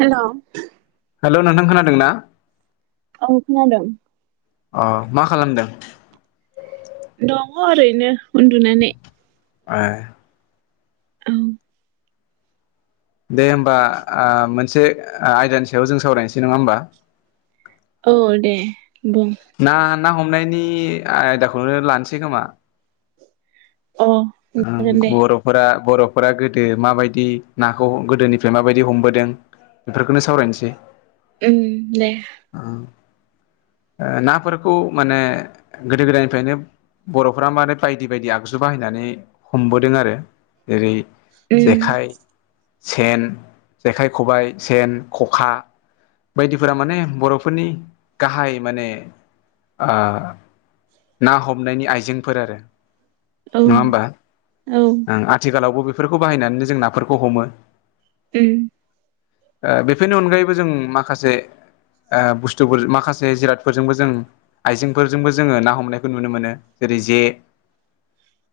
Hello hello नोंथां खोनादों ना? औ खोनादों अ मा खालामदों? दङ ओरैनो उन्दुनानै ए औ दे होमबा आ मोनसे आ आयदानि सायाव जों सावरायनोसै नङा होमबा। औ दे बुं ना ना हमनायनि आयदाखौनो लानोसै खोमा अ ओं जागोन दे बर' फोरा बर'फोरा गोदो माबायदि नाखौ गोदोनिफ्राय माबायदि हमबोदों। बेफोरखौनो सावरायनोसै उम दे उम ओ नाफोरखौ माने गोदो गोदायनिफ्रायनो बर'फ्रा [unintelligible] बायदि बायदि आगजु बाहायनानै हमबोदों आरो ओरै उम जेखाइ सेन जेखाइ खबाइ सेन खखा बायदिफोरा माने बर'फोरनि गाहाय माने ओ ना हमनायनि आइजेंफोर आरो। औ नङा होमबा औ ओं आथिखालावबो बेफोरखौ बाहायनानैनो जों नाफोरखौ हमो। ओम ओ बेफोरनि अनगायैबो जों माखासे। ओ बुस्थुफोर माखासे जिरादफोरजोंबो जों आइजेंफोरजोंबो जोङो ना हमनायखौ नुनो मोनो जेरै जे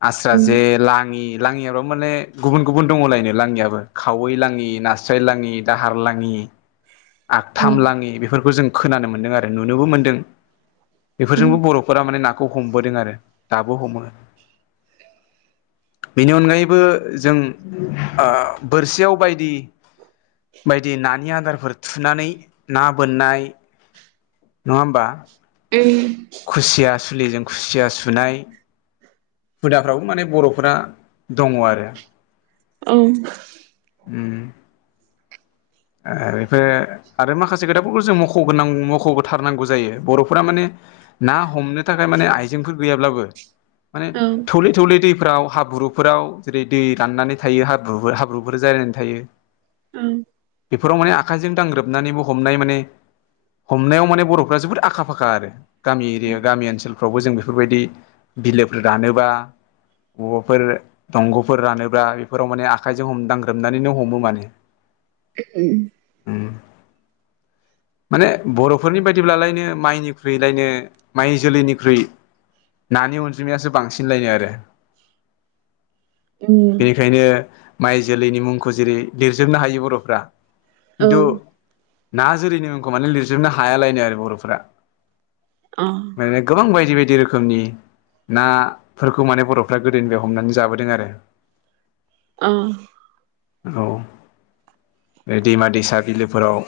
आस उम जे लाङि लाङियाल माने गुबुन गुबुन दङलायनो लाङियाबो खावै लाङि नास्राय लाङि दाहार लाङि औ आगथाम लाङि बेफोरखौ जों खोनानो मोन्दों आरो नुनोबो मोनदों उम उम बेफोरजोंबो बर' फोरा माने नाखौ हमबोदों आरो दाबो हमो। बेनि अनगायैबो जों ओ बोरसियाव बायदि बायदि नानि आदारफोर थुनानै ना बोननाय नङा होमबा। ओम खुसिया सुलिजों खुसिया सुनाय हुदाफ्रावबो माने बर'फ्रा दङ आरो। ओम ओम ओ बेफो आरो माखासे खोथाफोरखौ जों मख'गोनां मख'थारनांगौ जायो बर'फोरा माने ना हमनो थाखाय माने आइजेंफोर गैयाब्लाबो माने औ थौले थौले दैफोराव हाब्रुफोराव जेरै' दै राननानै थायो हाब्रुफोर हाब्रुफोर जानानै थायो। ओम बेफोराव माने आखाइजों दांग्रोमनानै बो हमनाय माने हमनायाव माने बर'फ्रा जोबोद आखा फाखा आरो गामि एरिया गामि ओनसोल फ्रावबो जों बेफोरबायदि बिलोफोर रानोबा बबाफोर दंग'फोर रानोब्ला बेफोराव माने आखाइजों हमदांग्रोमनानैनो हमो माने। [unintelligible] उम माने बर'फोरनि बायदिब्लालायनो माइनिख्रुइलायनो माइ जोलैनिख्रुइ नानि अनजिमायासो बांसिन लायनो आरो। उम बेखायनो माइ जोलैनि मुंखौ जेरै लिरजोबनो हायो बर'फ्रा औ खिन्थु। ना जुरैनि मुंखौ माने लिरजोबनो हायालायनो आरो बर'फोरा अ माने गोबां बायदि बायदि रोखोमनि ना फोरखौ माने बर'फ्रा गोदोनिफ्राय हमनानै जाबोदों आरो अ औ बे दैमा दैसा बिलोफोराव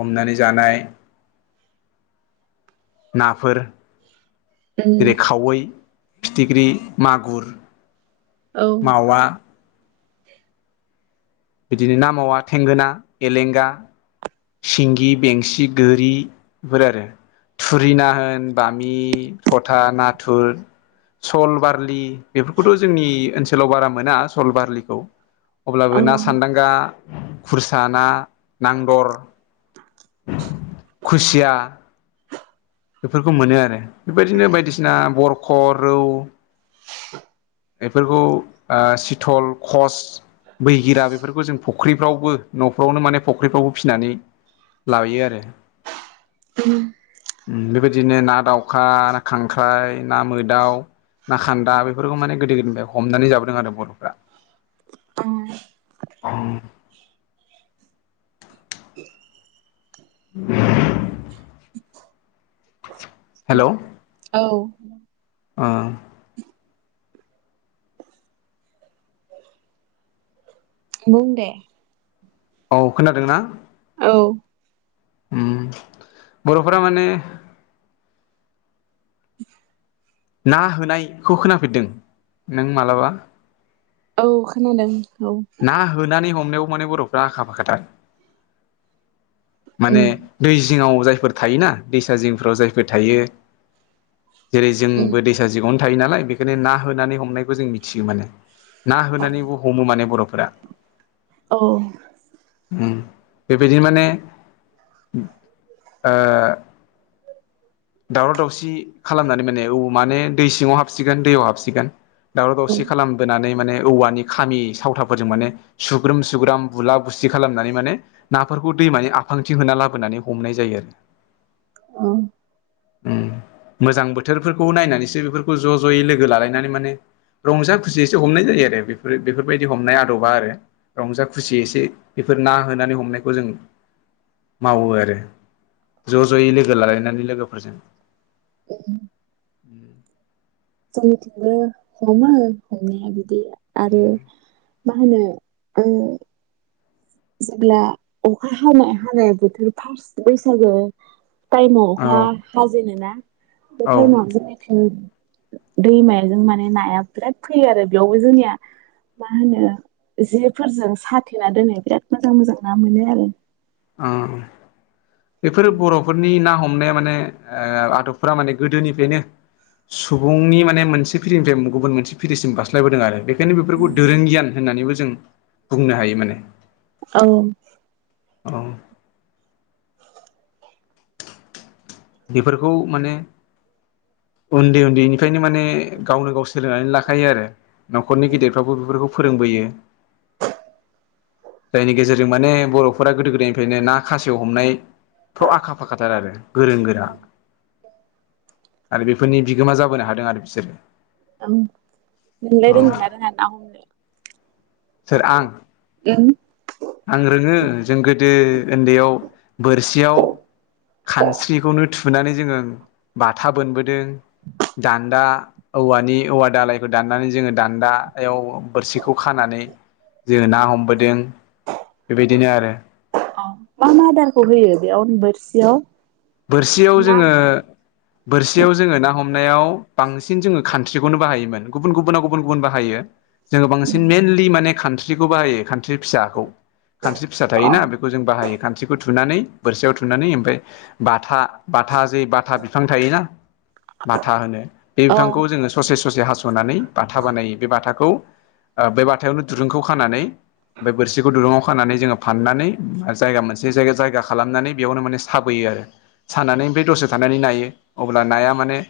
हमनानै जानाय नाफोर उम जेरै खावै फिथिख्रि मागुर औ मावा इदिनो ना मावा थेंगोना एलेंगा सिंगि बेंसि गोरि बेफोरो आरो थुरि ना होन बामि थथा नाथुर सल बारलि बेफोरखौथ' जोंनि ओनसोलाव बारा मोना सल बारलिखौ अ अब्लाबो ना सान्दांगा खुरसा ना नांदर [unintelligible] खुसिया बेफोरखौ मोनो आरो बेबायदिनो बायदिसिना बरख' रौ बेफोरखौ ओ सिथल कस बैगिरा बेफोरखौ जों फख्रिफ्रावबो न'फ्रावनो माने फख्रिफ्रावबो फिनानै लाबोयो आरो [unintelligible] उम बेबादिनो ना दाउखा ना खांख्राइ ना मोदाउ ना खान्दा बेफोरखौ माने गोदो गोदोनिफ्राय हमनानै जाबोदों आरो बर'फ्रा अ [unintelligible] [unintelligible] हेलौ औ ओ बुं दे औ खोनादों ना औ उम बर'फोरा माने [unintelligible] ना होनायखौ खोनाफेरदों नों मालाबा? औ खोनादों औ ना होनानै हमनायाव माने बर'फ्रा आखा फाखाथार माने उम दै जिङाव जायफोर थायोना दैसा जिंफोराव जायफोर थायो जेरै उम जोंबो दैसा जिङावनो थायो नालाय बेखायनो ना होनानै हमनायखौ जों मिथियो माने ना औ होनानैबो हमो माने बर'फोरा औ उम बेबायदि माने ओ दावराव दावसि खालामनानै माने औ माने दै सिङाव हाबसिगोन दैयाव हाबसिगोन दावराव दावसि खालाम बोनानै माने औवानि खामि सावथाफोरजों माने सुग्रोम सुग्राम बुला बुसि खालामनानै माने नाफोरखौ दैमानि आफांथि होना लाबोनानै हमनाय जायो आरो औ उम मोजां बोथोरफोरखौ नायनानैसो बेफोरखौ ज' जयै लोगो लालायनानै माने रंजा खुसियैसो हमनाय जायो आरो बेफोर बेफोरबायदि हमनाय आदबा आरो रंजा खुसि एसे बेफोर ना होनानै हमनायखौ जों मावो आरो ज' जयै लोगो लालायनानै लोगोफोरजों [unintelligible] [inaudible] जोंनिथिंबो हमो हमनाया बिदि आरो मा होनो ओ जेब्ला अखा हानाय हानाय बोथोर फारस बैसागोयाव टाइमाव औ अखा हाजेननो ना बे औ टाइमाव जों दैमाजों माने नाया बिराद फैयो आरो बेयावबो जोंनिया मा होनो जेफोरजों साथेना दोनो बिराद मोजां मोजां ना मोनो आरो। ओ बेफोरो बर'फोरनि ना हमनाया माने ओ आंथ फुरा माने गोदोनिफ्रायनो सुबुंनि माने मोनसे फिरिनिफ्राय गुबुन मोनसे फिरिसिम बारस्लायबोदों आरो बे बेखायनो बेफोरखौ दोरों गियान होननानैबो जों बुंनो हायो माने। औ औ बेफोरखौ माने उन्दै उन्दैनिफ्रायनो माने गावनो गाव सोलोंनानै लाखायो आरो। न'खरनि गिदिरफ्राबो बेफोरखौ फोरोंबोयो‌। जायनि गेजेरजों माने बर'फोरा गोदो ना खासेयाव हमनायफ्राव आखा फाखाथार आरो। गोरों गोरा आरो बेफोरनि बिगोमा जाबोनो हादों आरो बिसोरो। ओं नोंलाय औ रोंङो ना रोङा ना हमनो? सोर आं उम आं रोङो जों गोदो उन्दैयाव बोरसियाव खानस्रिखौनो थुनानै जोङो बाथा बोनबोदों। दान्दा औवानि औवा दालायखौ दाननानै जोङो दान्दायाव बोरसिखौ खानानै जोङो ना हमबोदों बेबायदिनो आरो। औ मा मा मा आदारखौ होयो बेयावनो बोरसियाव? बोरसियाव ना जोङो बोरसियाव जोङो ना हमनायाव बांसिन जोङो खान्स्रिखौनो बाहायोमोन गुबुन गुबुना गुबुन गुबुन बाहायो। जोङो बांसिन मेइनलि माने कान्ट्रिखौ बाहायो कान स्रि फिसाखौ खानस्रि फिसा अ थायोना बेखौ जों बाहायो कानस्रि खौ थुनानै बोरसियाव थुनानै ओमफ्राय बाथा बाथा जे बाथा बिफां थायोना बाथा होनो बे औ बिफांखौ जोङो ससे ससे हास'नानै बाथा बानायो बे बाथाखौ ओ बे बाथायावनो दुरुंखौ खानानै ओमफ्राय बोरसिखौ दुरुङाव खानानै जोङो फाननानै जायगा मोनसे जायगा जायगा खालामनानै बेयावनो माने साबोयो आरो। साननानै ओमफ्राय दसे थानानै नायो अब्ला नाया माने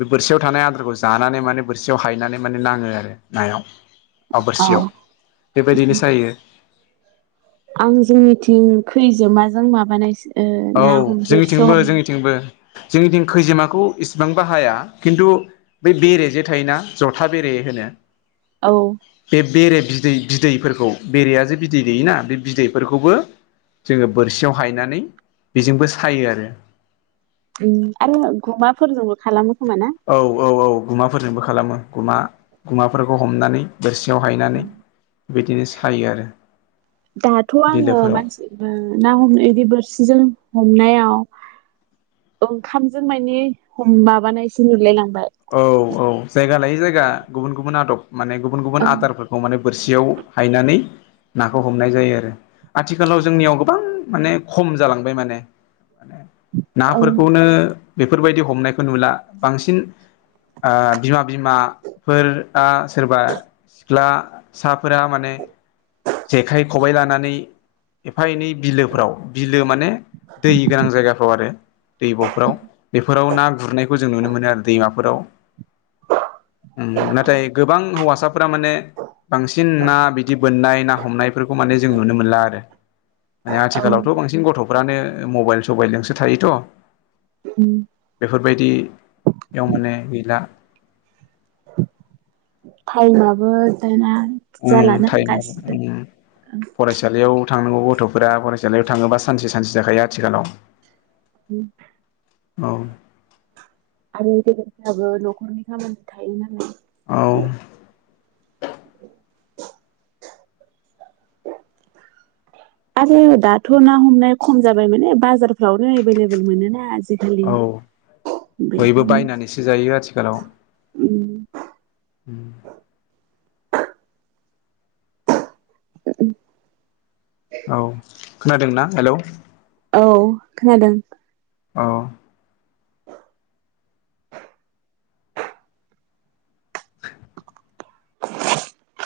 बे बोरसियाव थानाय आदारखौ जानानै माने बोरसियाव हायनानै माने नाङो आरो नायाव। बां अ बोरसियाव बेबायदिनो सायो। आं जोंनिथिं खैजोमाजों माबानायसो ओ ना औ बोरसो जोंनिथिंबो हमनाय जोंनिथिंबो जोंनिथिं खैजोमाखौ इसिबां बाहाया खिन्थु बै बेरेजे थायो ना जथा बेरे होनो औ बे बेरे बिदै बिदैफोरखौ बेरेया जे बिदै दैयोना बे बिदैफोरखौबो जोङो बोरसियाव हायनानै बेजोंबो सायो आरो। ओम आरो गुमाफोरजोंबो खालामो खोमा ना? औ औ औ गुमाफोरजोंबो खालामो गुमा गुमाफोरखौ हमनानै बोरसियाव हायनानै बिदिनो सायो आरो बिलोफोराव। उम ना हमनाय इदि बोरसिजों हमनायाव ओंखामजों माइने हम माबानायसो नुलाय लांबाय। औव औव जायगा लायै जायगा गुबुन गुबुन आदब माने गुबुन गुबुन ओं आदारफोर खौ माने बोरसियाव हायनानै नाखौ हमनाय जायो। आरो आथिखालाव जोंनियाव गोबां माने खम जालांबाय माने माने ओं नाफोरखौवनो बेफोरबायदि हमनायखौव नुला बांसिन ओ बिमा बिमाफोरआ सोरबा सिख्ला साफोरा माने जेखाइ खबाइ लानानै एफा एनै बिलोफ्राव बिलो माने दै गोनां जायगाफ्राव आरो दैब'फोराव बेफोराव ना गुरनायखौ जों नुनो मोनो आरो दैमाफोराव उम नाथाय गोबां हौवासाफोरा माने बांसिन ना बिदि बोननाय ना हमनायफोरखौ माने जों नुनो मोनला आरो माने औ आथिखालावथ' बांसिन गथ' गथ'फोरानो मबाइल सबाइलजोंसो थायोथ' उम बेफोरबाइदियाव माने गैयला। टाइमाबो दाना उम जालाना टाइमाबो गासिबो उम फरायसालियाव थांनांगौ गथ'फोरा फरायसालियाव थांङोबा सानसे सानसे जाखायो आथिखालाव। उम औव आरो गेेदेरफोराबो न'खरनि खामानि थायो नालाय औव [inaudible] आरो दाथ' ना हमनाया खम जाबाय माने बाजारफ्रावनो एभेलेबल मोनो ना आजिखालि औ बयबो बेखायनो बायनानैसो जायो आथिखालाव उम। [inaudible] औव खोनादोंना हेल'? औ खोनादों। ओ [inaudible] [inaudible]